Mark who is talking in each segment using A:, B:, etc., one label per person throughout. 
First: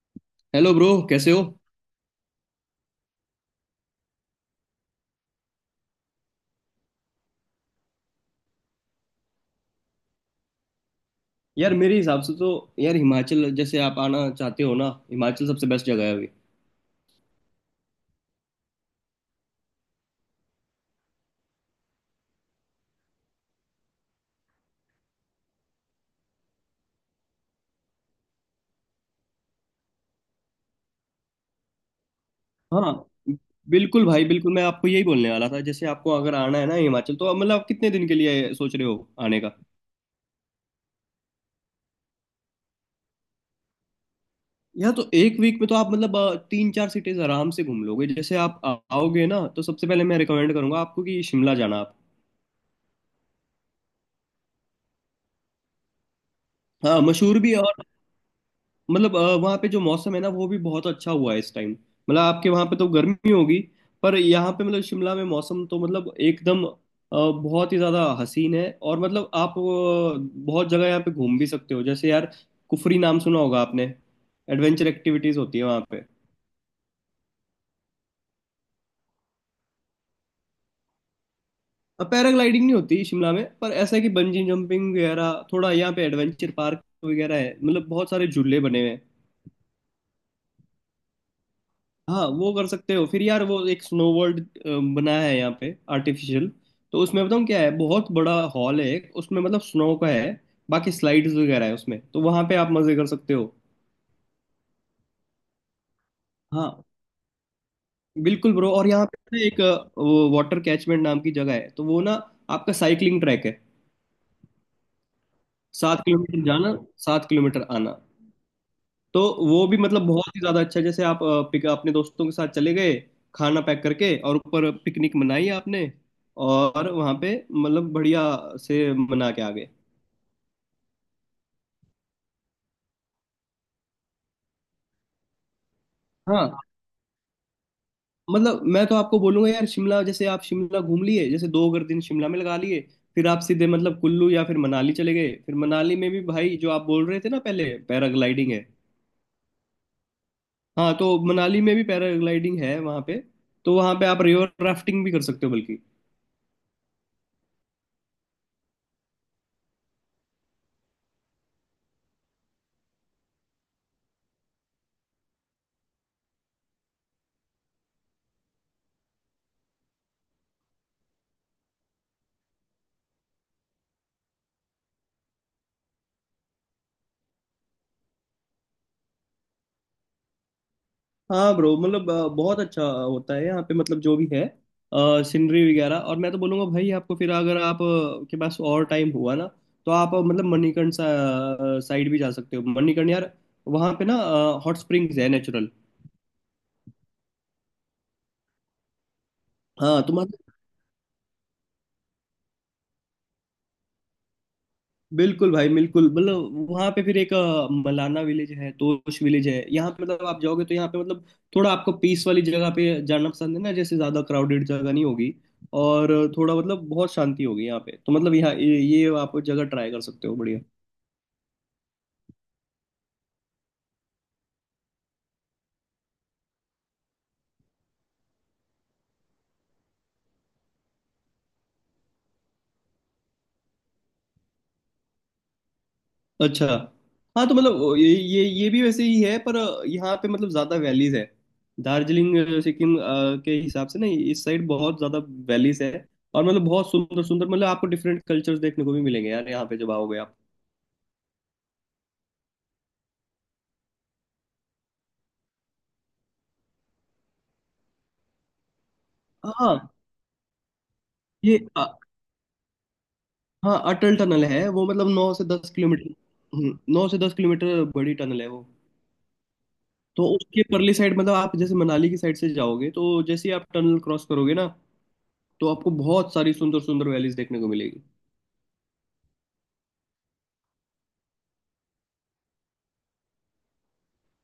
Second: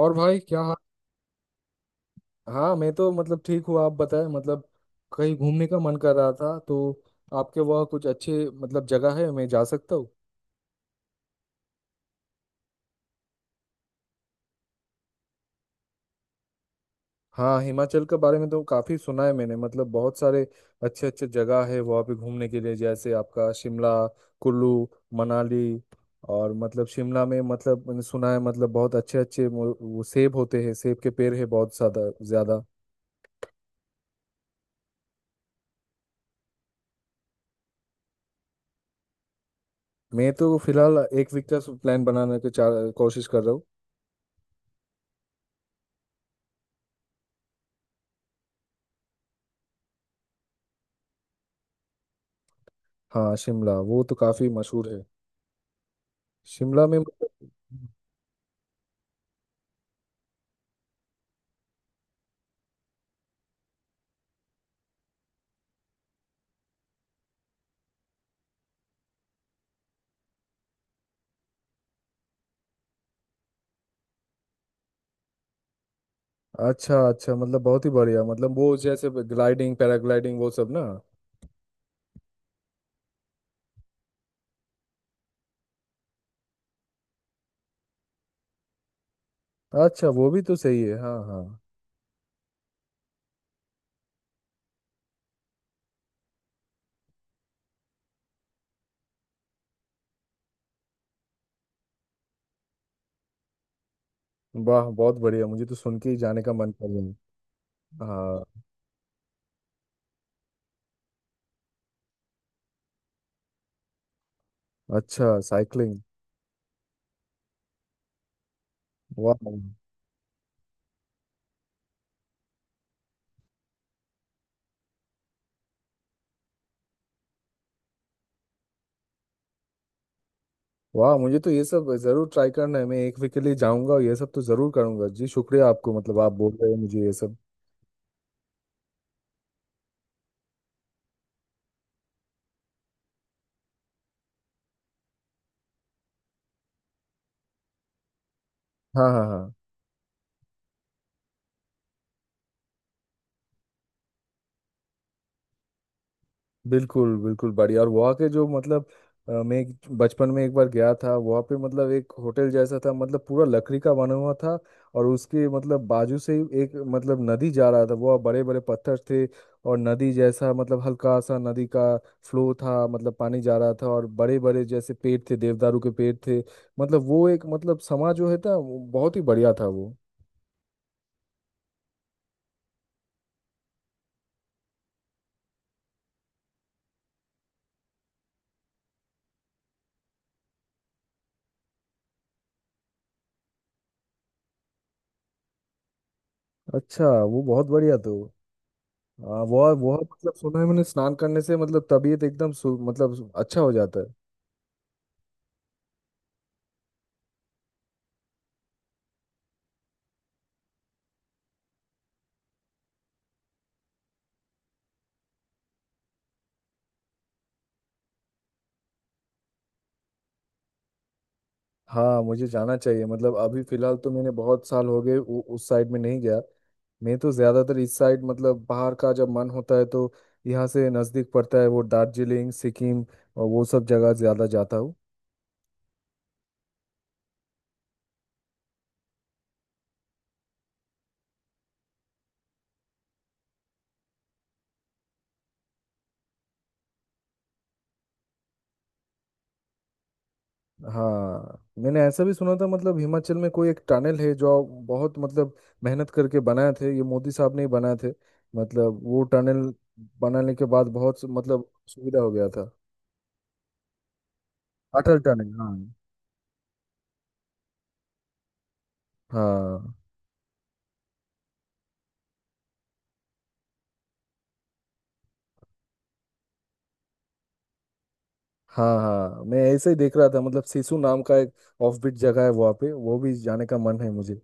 A: और भाई क्या
B: हेलो ब्रो, कैसे हो?
A: हाँ, मैं तो मतलब ठीक हूँ। आप बताएं, मतलब कहीं घूमने का मन कर रहा था, तो आपके वहाँ कुछ अच्छे मतलब जगह है मैं जा सकता हूँ?
B: यार, मेरे हिसाब से तो। यार, हिमाचल जैसे आप आना चाहते हो ना, हिमाचल सबसे बेस्ट जगह है अभी।
A: हाँ, हिमाचल के बारे में तो काफ़ी सुना है मैंने, मतलब बहुत सारे अच्छे अच्छे जगह है वहाँ पे घूमने के लिए, जैसे आपका शिमला, कुल्लू, मनाली। और मतलब शिमला में मतलब मैंने सुना है मतलब बहुत अच्छे अच्छे वो सेब होते हैं, सेब के पेड़ है बहुत ज़्यादा ज़्यादा।
B: हाँ, बिल्कुल भाई बिल्कुल, मैं आपको यही बोलने वाला था। जैसे आपको अगर आना है ना हिमाचल, तो आप मतलब कितने दिन के लिए सोच रहे हो आने का?
A: मैं तो फिलहाल एक वीक का प्लान बनाने की कोशिश कर रहा हूँ।
B: या तो एक वीक में तो आप मतलब तीन चार सिटीज आराम से घूम लोगे। जैसे आप आओगे ना, तो सबसे पहले मैं रिकमेंड करूंगा आपको कि शिमला जाना आप।
A: हाँ, शिमला वो तो काफी मशहूर है। शिमला में
B: हाँ,
A: मतलब
B: मशहूर भी है। और मतलब वहाँ पे जो मौसम है ना, वो भी बहुत अच्छा हुआ है इस टाइम, मतलब आपके वहाँ पे तो गर्मी होगी। पर यहाँ पे मतलब शिमला में मौसम तो मतलब एकदम बहुत ही ज़्यादा हसीन है। और मतलब आप बहुत जगह यहाँ पे घूम भी सकते हो, जैसे यार कुफरी नाम सुना होगा आपने? एडवेंचर एक्टिविटीज़ होती है वहाँ पे।
A: अच्छा अच्छा, मतलब बहुत ही बढ़िया, मतलब वो जैसे ग्लाइडिंग, पैराग्लाइडिंग, वो सब ना?
B: पैराग्लाइडिंग नहीं होती शिमला में, पर ऐसा है कि बंजी जंपिंग वगैरह थोड़ा यहाँ पे एडवेंचर पार्क वगैरह है, मतलब बहुत सारे झूले बने हुए हैं।
A: अच्छा, वो भी तो सही है, हाँ हाँ।
B: हाँ, वो कर सकते हो। फिर यार, वो एक स्नो वर्ल्ड बना है यहाँ पे, आर्टिफिशियल। तो उसमें बताऊँ क्या है, बहुत बड़ा हॉल है एक उसमें, मतलब स्नो का है। बाकी स्लाइड्स वगैरह है उसमें, तो वहाँ पे आप मजे कर सकते हो।
A: वाह बहुत बढ़िया, मुझे तो सुन के ही जाने का मन
B: हाँ,
A: कर रहा है। हाँ।
B: बिल्कुल ब्रो। और यहाँ पे ना एक वो वाटर कैचमेंट नाम की जगह है, तो वो ना आपका साइकिलिंग ट्रैक है।
A: अच्छा, साइकिलिंग।
B: 7 किलोमीटर जाना, 7 किलोमीटर आना। तो
A: वाह।
B: वो भी मतलब बहुत ही ज्यादा अच्छा है। जैसे आप पिक अपने दोस्तों के साथ चले गए, खाना पैक करके, और ऊपर पिकनिक मनाई आपने, और वहां पे मतलब बढ़िया से मना के आ गए।
A: वाह मुझे तो ये सब जरूर ट्राई करना है, मैं एक वीक के लिए जाऊंगा और ये सब तो जरूर करूंगा। जी, शुक्रिया आपको, मतलब आप बोल
B: हाँ,
A: रहे हैं मुझे ये सब।
B: मतलब मैं तो आपको बोलूंगा यार, शिमला, जैसे आप शिमला घूम लिए, जैसे दो अगर दिन शिमला में लगा लिए, फिर आप सीधे मतलब कुल्लू या फिर मनाली चले गए। फिर मनाली में भी, भाई, जो आप बोल रहे थे ना पहले, पैराग्लाइडिंग है।
A: हाँ हाँ हाँ।
B: हाँ, तो मनाली में भी पैराग्लाइडिंग है वहां पे, तो वहां पे आप रिवर राफ्टिंग भी कर सकते हो बल्कि।
A: बिल्कुल बिल्कुल बढ़िया। और वहाँ के जो मतलब मैं बचपन में एक बार गया था वहाँ पे, मतलब एक होटल जैसा था, मतलब पूरा लकड़ी का बना हुआ था। और उसके मतलब बाजू से ही एक मतलब नदी जा रहा था, वह बड़े बड़े पत्थर थे। और नदी जैसा मतलब हल्का सा नदी का फ्लो था, मतलब पानी जा रहा था, और बड़े बड़े जैसे पेड़ थे, देवदारू के पेड़ थे। मतलब वो एक मतलब समा जो है था वो बहुत ही बढ़िया था वो।
B: हाँ ब्रो, मतलब बहुत अच्छा होता है यहाँ पे, मतलब जो भी है, सीनरी वगैरह। और मैं तो बोलूँगा भाई आपको, फिर अगर आप के पास और टाइम हुआ ना, तो आप मतलब मणिकर्ण साइड भी जा सकते हो। मणिकर्ण यार, वहाँ पे ना हॉट स्प्रिंग्स है, नेचुरल।
A: अच्छा, वो बहुत बढ़िया तो। हाँ, वो
B: हाँ
A: मतलब
B: तुम्हारा।
A: सुना है मैंने, स्नान करने से मतलब तबीयत एकदम मतलब अच्छा हो जाता है।
B: बिल्कुल भाई बिल्कुल, मतलब वहाँ पे फिर एक मलाना विलेज है, तोश विलेज है यहाँ पे। मतलब आप जाओगे, तो यहाँ पे मतलब थोड़ा आपको पीस वाली जगह पे जाना पसंद है ना, जैसे ज्यादा क्राउडेड जगह नहीं होगी, और थोड़ा मतलब बहुत शांति होगी यहाँ पे, तो मतलब यहाँ ये आप जगह ट्राई कर सकते हो बढ़िया।
A: हाँ मुझे जाना चाहिए, मतलब अभी फिलहाल तो मैंने बहुत साल हो गए उस साइड में नहीं गया। मैं तो ज्यादातर इस साइड, मतलब बाहर का जब मन होता है तो यहाँ से नजदीक पड़ता है वो दार्जिलिंग, सिक्किम, और वो सब जगह ज्यादा जाता हूँ।
B: अच्छा। हाँ, तो मतलब ये भी वैसे ही है, पर यहाँ पे मतलब ज्यादा वैलीज है। दार्जिलिंग सिक्किम के हिसाब से ना, इस साइड बहुत ज्यादा वैलीज है। और मतलब बहुत सुंदर सुंदर, मतलब आपको डिफरेंट कल्चर्स देखने को भी मिलेंगे यार यहाँ पे जब आओगे आप।
A: हाँ मैंने ऐसा भी सुना था, मतलब हिमाचल में कोई एक टनल है जो बहुत मतलब मेहनत करके बनाए थे, ये मोदी साहब ने ही बनाए थे। मतलब वो टनल
B: हाँ,
A: बनाने के बाद बहुत
B: ये
A: मतलब
B: अ-
A: सुविधा हो गया था।
B: हाँ, अटल टनल है वो, मतलब
A: अटल
B: नौ से
A: टनल,
B: दस
A: हाँ।
B: किलोमीटर हम्म। 9 से 10 किलोमीटर बड़ी टनल है वो।
A: हाँ
B: तो उसके परली साइड, मतलब आप जैसे मनाली की साइड से जाओगे, तो जैसे ही आप टनल क्रॉस करोगे ना, तो आपको बहुत सारी सुंदर सुंदर वैलीज देखने को मिलेगी।
A: हाँ। हाँ मैं ऐसे ही देख रहा था, मतलब सिसु नाम का एक ऑफबीट जगह है वहाँ पे, वो भी जाने का मन है मुझे।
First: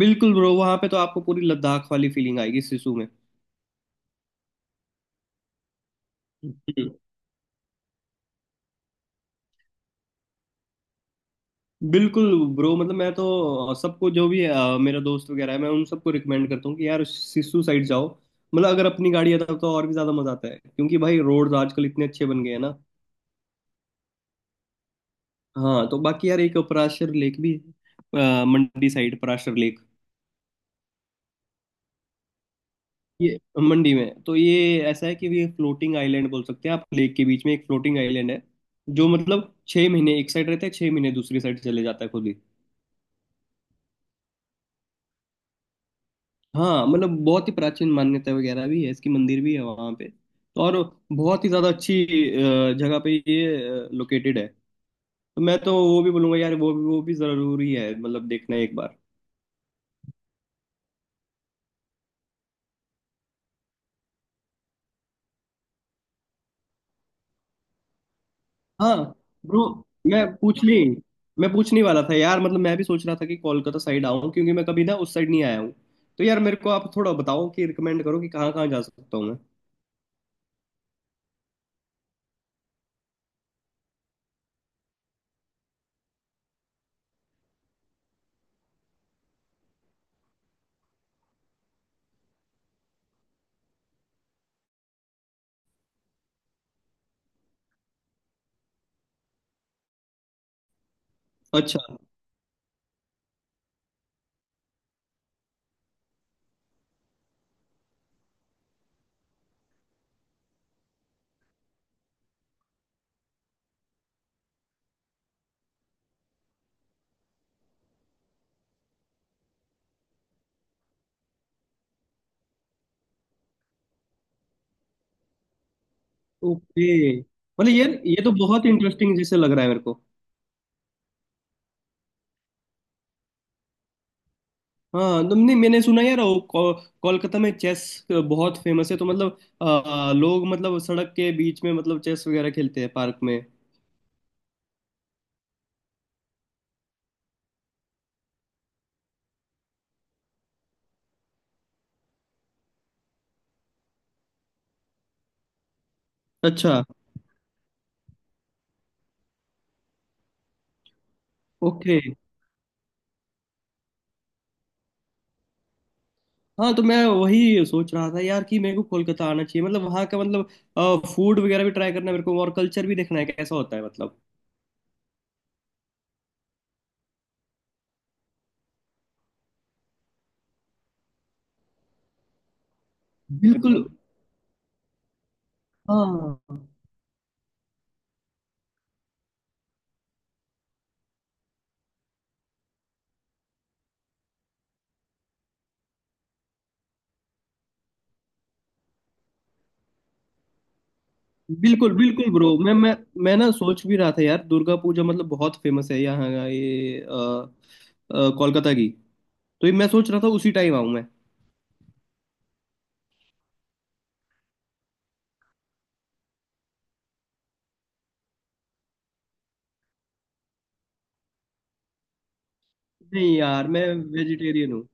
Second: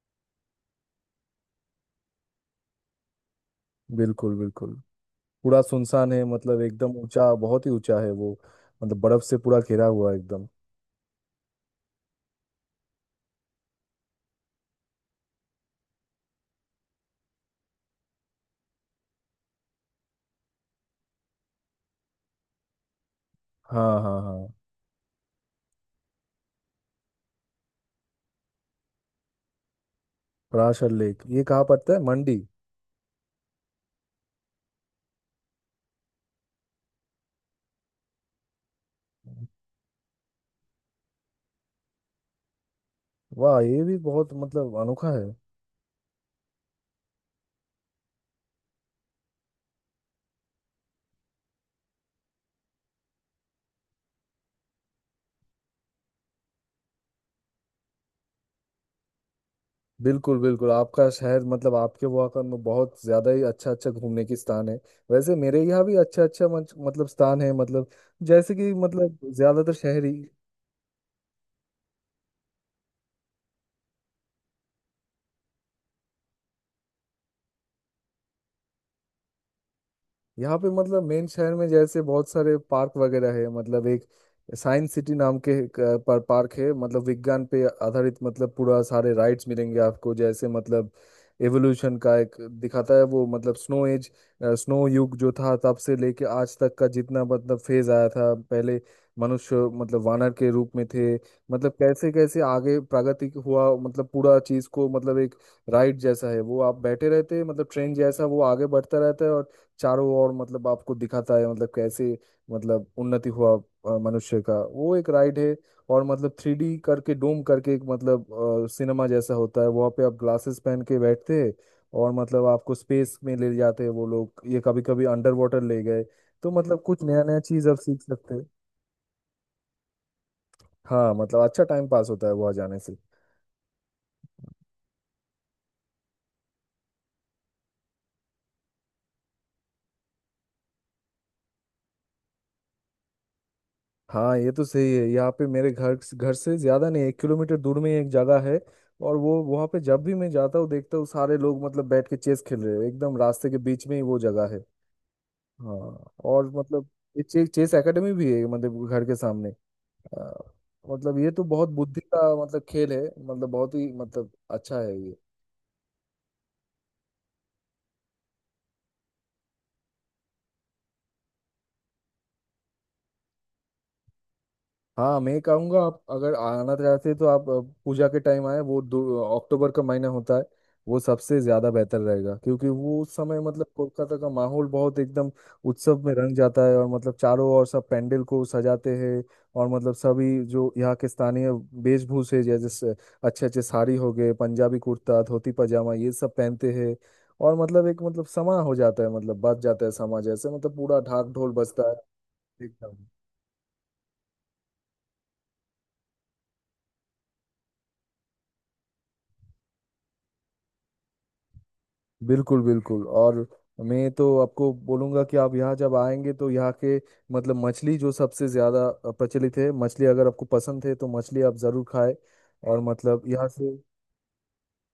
B: बिल्कुल ब्रो, वहां पे तो आपको पूरी लद्दाख वाली फीलिंग आएगी सिसु में।
A: बिल्कुल बिल्कुल। पूरा सुनसान है, मतलब
B: हम्म।
A: एकदम ऊंचा, बहुत ही ऊंचा है वो। मतलब बर्फ से पूरा घिरा हुआ है एकदम।
B: बिल्कुल ब्रो, मतलब मैं तो सबको, जो भी मेरा दोस्त वगैरह है, मैं उन सबको रिकमेंड करता हूँ कि यार सिसु साइड जाओ। मतलब अगर अपनी गाड़ी है तब तो और भी ज्यादा मजा आता है, क्योंकि भाई रोड आजकल इतने अच्छे बन गए हैं ना।
A: हाँ हाँ हाँ।
B: हाँ, तो बाकी यार एक पराशर लेक भी है, मंडी side, Parashar lake.
A: Parashar lake, ये कहाँ पड़ता है, मंडी?
B: ये मंडी में, तो ये ऐसा है कि ये फ्लोटिंग आइलैंड बोल सकते हैं आप, लेक के बीच में एक फ्लोटिंग आइलैंड है, जो मतलब 6 महीने एक साइड रहता है, 6 महीने दूसरी साइड चले जाता है खुद ही।
A: वाह, ये भी बहुत मतलब अनोखा है।
B: हाँ, मतलब बहुत ही प्राचीन मान्यता वगैरह भी है इसकी, मंदिर भी है वहाँ पे, तो और बहुत ही ज़्यादा अच्छी जगह पे ये लोकेटेड है। तो मैं तो वो भी बोलूँगा यार, वो भी ज़रूरी है, मतलब देखना एक बार।
A: बिल्कुल बिल्कुल, आपका शहर, मतलब आपके वहाँ का बहुत ज्यादा ही अच्छा अच्छा घूमने की स्थान है। वैसे मेरे यहाँ भी अच्छा अच्छा मतलब स्थान है, मतलब जैसे कि
B: हाँ
A: मतलब
B: ब्रो,
A: ज्यादातर शहरी।
B: मैं पूछने मैं पूछने वाला था यार, मतलब मैं भी सोच रहा था कि कोलकाता साइड आऊँ, क्योंकि मैं कभी ना उस साइड नहीं आया हूँ। तो यार मेरे को आप थोड़ा बताओ, कि रिकमेंड करो कि कहाँ कहाँ जा सकता हूँ मैं।
A: यहाँ पे मतलब मेन शहर में जैसे बहुत सारे पार्क वगैरह है, मतलब एक साइंस सिटी नाम के एक, पर पार्क है, मतलब विज्ञान पे आधारित, मतलब पूरा सारे राइड्स मिलेंगे आपको, जैसे मतलब एवोल्यूशन का एक दिखाता है वो, मतलब स्नो एज, स्नो युग जो था, तब से लेके आज तक का जितना मतलब फेज आया था। पहले मनुष्य मतलब वानर के रूप में थे, मतलब
B: अच्छा।
A: कैसे कैसे आगे प्रगति हुआ, मतलब पूरा चीज को मतलब एक राइड जैसा है वो, आप बैठे रहते हैं मतलब ट्रेन जैसा, वो आगे बढ़ता रहता है, और चारों ओर मतलब आपको दिखाता है मतलब कैसे, मतलब उन्नति हुआ मनुष्य का, वो एक राइड है। और मतलब 3D करके, डोम करके एक मतलब सिनेमा जैसा होता है, वहाँ पे आप ग्लासेस पहन के बैठते हैं, और मतलब आपको स्पेस में ले जाते हैं वो लोग, ये कभी कभी अंडर वाटर ले गए, तो मतलब
B: ओके।
A: कुछ नया नया चीज
B: मतलब
A: आप
B: यार
A: सीख
B: ये तो
A: सकते हैं।
B: बहुत इंटरेस्टिंग जैसे लग रहा है मेरे को।
A: हाँ, मतलब अच्छा टाइम पास होता है वहाँ जाने से।
B: हाँ, तुमने मैंने सुना यार वो कोलकाता में चेस बहुत फेमस है, तो मतलब लोग, मतलब सड़क के बीच में मतलब चेस वगैरह खेलते हैं पार्क में।
A: हाँ ये तो सही है, यहाँ पे मेरे घर घर से ज्यादा नहीं, एक किलोमीटर दूर में ही एक जगह है, और वो वहाँ पे जब भी मैं जाता हूँ देखता हूँ सारे लोग मतलब बैठ के चेस खेल रहे हैं, एकदम रास्ते के बीच में ही वो जगह है। हाँ। और
B: अच्छा।
A: मतलब ये चेस चेस एकेडमी भी है, मतलब घर के सामने। आ, मतलब ये तो बहुत
B: ओके।
A: बुद्धि का मतलब खेल है, मतलब बहुत ही मतलब अच्छा है ये।
B: हाँ, तो मैं वही सोच रहा था यार कि मेरे को कोलकाता आना चाहिए, मतलब वहाँ का मतलब फूड वगैरह भी ट्राई करना है मेरे को, और कल्चर भी देखना है कैसा होता है मतलब।
A: हाँ मैं कहूँगा, आप अगर आना चाहते हैं तो आप पूजा के टाइम आए, वो अक्टूबर का महीना होता है, वो सबसे ज्यादा बेहतर रहेगा, क्योंकि वो उस समय मतलब
B: बिल्कुल बिल्कुल।
A: कोलकाता का माहौल बहुत एकदम उत्सव में रंग
B: हाँ।
A: जाता है, और मतलब चारों ओर सब पंडाल को सजाते हैं। और मतलब सभी जो यहाँ के स्थानीय वेशभूषे जैसे अच्छे अच्छे साड़ी हो गए, पंजाबी कुर्ता, धोती पजामा, ये सब पहनते हैं। और मतलब एक मतलब समा हो जाता है, मतलब बच जाता है समा जैसे, मतलब पूरा ढाक ढोल बजता
B: बिल्कुल
A: है
B: बिल्कुल ब्रो, मैं मैं
A: एकदम।
B: मैं ना सोच भी रहा था यार, दुर्गा पूजा मतलब बहुत फेमस है यहाँ का ये कोलकाता की। तो ये मैं सोच रहा था उसी टाइम आऊँ मैं।
A: बिल्कुल बिल्कुल। और मैं तो आपको बोलूंगा कि आप यहाँ जब आएंगे तो यहाँ के मतलब मछली जो सबसे ज़्यादा प्रचलित है, मछली अगर आपको पसंद है तो मछली आप ज़रूर खाएं। और मतलब
B: नहीं
A: यहाँ
B: यार,
A: से।
B: मैं वेजिटेरियन हूँ।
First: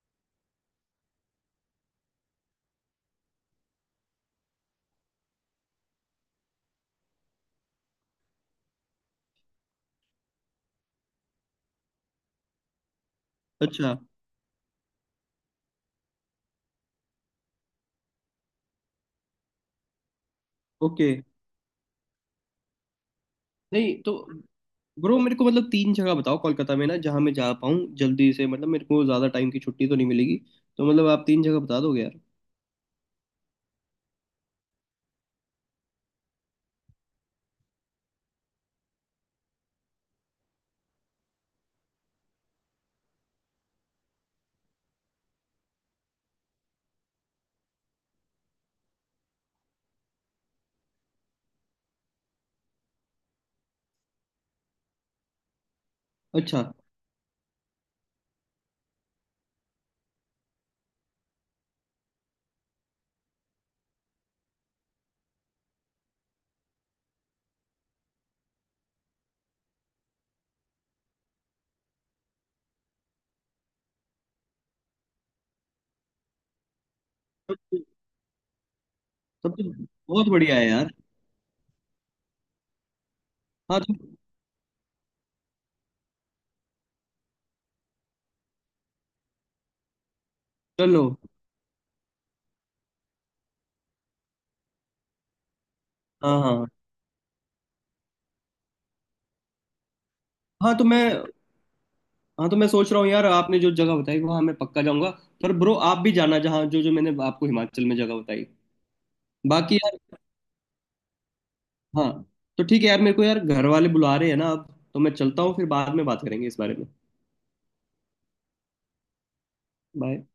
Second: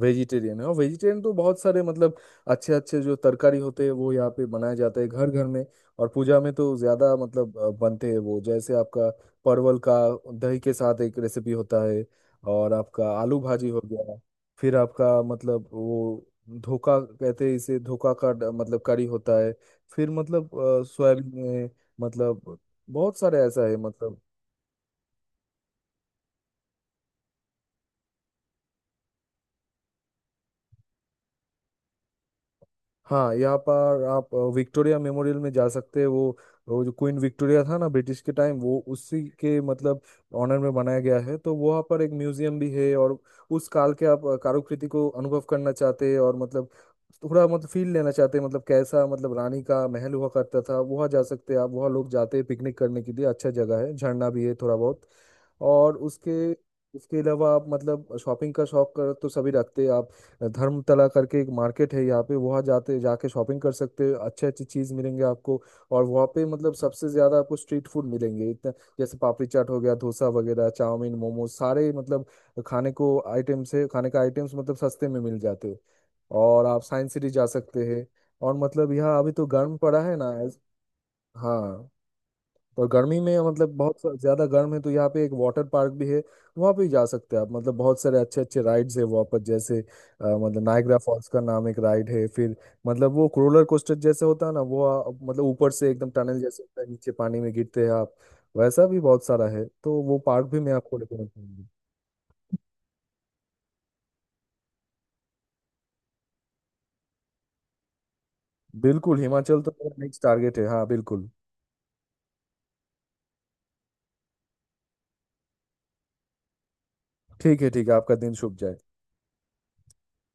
A: वेजिटेरियन है, और वेजिटेरियन तो बहुत सारे मतलब अच्छे अच्छे जो तरकारी होते हैं वो यहाँ पे बनाए जाते हैं घर घर में। और पूजा में तो ज्यादा मतलब बनते हैं, वो जैसे आपका परवल का दही के साथ एक रेसिपी होता है, और आपका आलू भाजी हो
B: अच्छा।
A: गया, फिर आपका मतलब वो, धोखा कहते हैं इसे, धोखा का मतलब करी होता है। फिर मतलब
B: ओके।
A: सोयाबीन में मतलब बहुत सारे ऐसा है
B: नहीं तो,
A: मतलब।
B: ब्रो मेरे को मतलब तीन जगह बताओ कोलकाता में ना, जहाँ मैं जा पाऊँ जल्दी से, मतलब मेरे को ज़्यादा टाइम की छुट्टी तो नहीं मिलेगी। तो मतलब आप तीन जगह बता दोगे यार?
A: हाँ, यहाँ पर आप विक्टोरिया मेमोरियल में जा सकते हैं, वो जो क्वीन विक्टोरिया था ना ब्रिटिश के टाइम, वो उसी के मतलब ऑनर में बनाया गया है। तो वहाँ पर एक म्यूजियम भी है, और उस काल के आप कारुकृति को अनुभव करना चाहते हैं, और मतलब थोड़ा मतलब फील लेना चाहते हैं, मतलब कैसा मतलब रानी का महल हुआ करता था, वहाँ जा सकते हैं आप। वहाँ लोग जाते हैं पिकनिक करने के लिए, अच्छा जगह है, झरना भी है थोड़ा बहुत। और उसके
B: अच्छा।
A: उसके अलावा आप मतलब शॉपिंग का शौक कर तो सभी रखते हैं आप। धर्मतला करके एक मार्केट है यहाँ पे, वहाँ जाते जाके शॉपिंग कर सकते हो, अच्छे अच्छे चीज़ मिलेंगे आपको। और वहाँ पे मतलब सबसे ज़्यादा आपको स्ट्रीट फूड मिलेंगे इतना, जैसे पापड़ी चाट हो गया, डोसा वगैरह, चाउमीन, मोमोज, सारे मतलब खाने को आइटम्स है, खाने का आइटम्स मतलब सस्ते में मिल जाते हैं। और आप साइंस सिटी जा
B: तब
A: सकते
B: तो
A: हैं। और मतलब यहाँ अभी तो
B: तब तो
A: गर्म पड़ा है
B: बहुत
A: ना।
B: बढ़िया है यार।
A: हाँ, और गर्मी में मतलब
B: हाँ तो,
A: बहुत ज्यादा गर्म है, तो यहाँ पे एक वाटर पार्क भी है। वहाँ पे भी जा सकते हैं आप, मतलब बहुत सारे अच्छे अच्छे राइड्स है वहाँ पर, जैसे मतलब नायग्रा
B: चलो,
A: फॉल्स का नाम एक राइड है, फिर मतलब वो रोलर कोस्टर जैसे होता है ना, वो मतलब ऊपर से एकदम टनल
B: हाँ
A: जैसे
B: हाँ।
A: होता है, नीचे पानी में गिरते हैं आप। वैसा भी बहुत सारा है, तो वो पार्क भी मैं
B: हाँ तो
A: आपको
B: मैं
A: रिकमेंड करूंगा।
B: हाँ तो मैं सोच रहा हूँ यार, आपने जो जगह बताई वहाँ मैं पक्का जाऊँगा। पर ब्रो, आप भी जाना जहाँ जो जो मैंने आपको हिमाचल में जगह बताई।
A: बिल्कुल, हिमाचल तो
B: बाकी
A: मेरा
B: यार।
A: नेक्स्ट टारगेट है, हाँ बिल्कुल।
B: हाँ, तो ठीक है यार। मेरे को यार घर वाले बुला रहे हैं ना अब, तो मैं चलता हूँ, फिर बाद में बात करेंगे इस बारे में।
A: ठीक है, ठीक है, आपका दिन शुभ जाए।
B: बाय।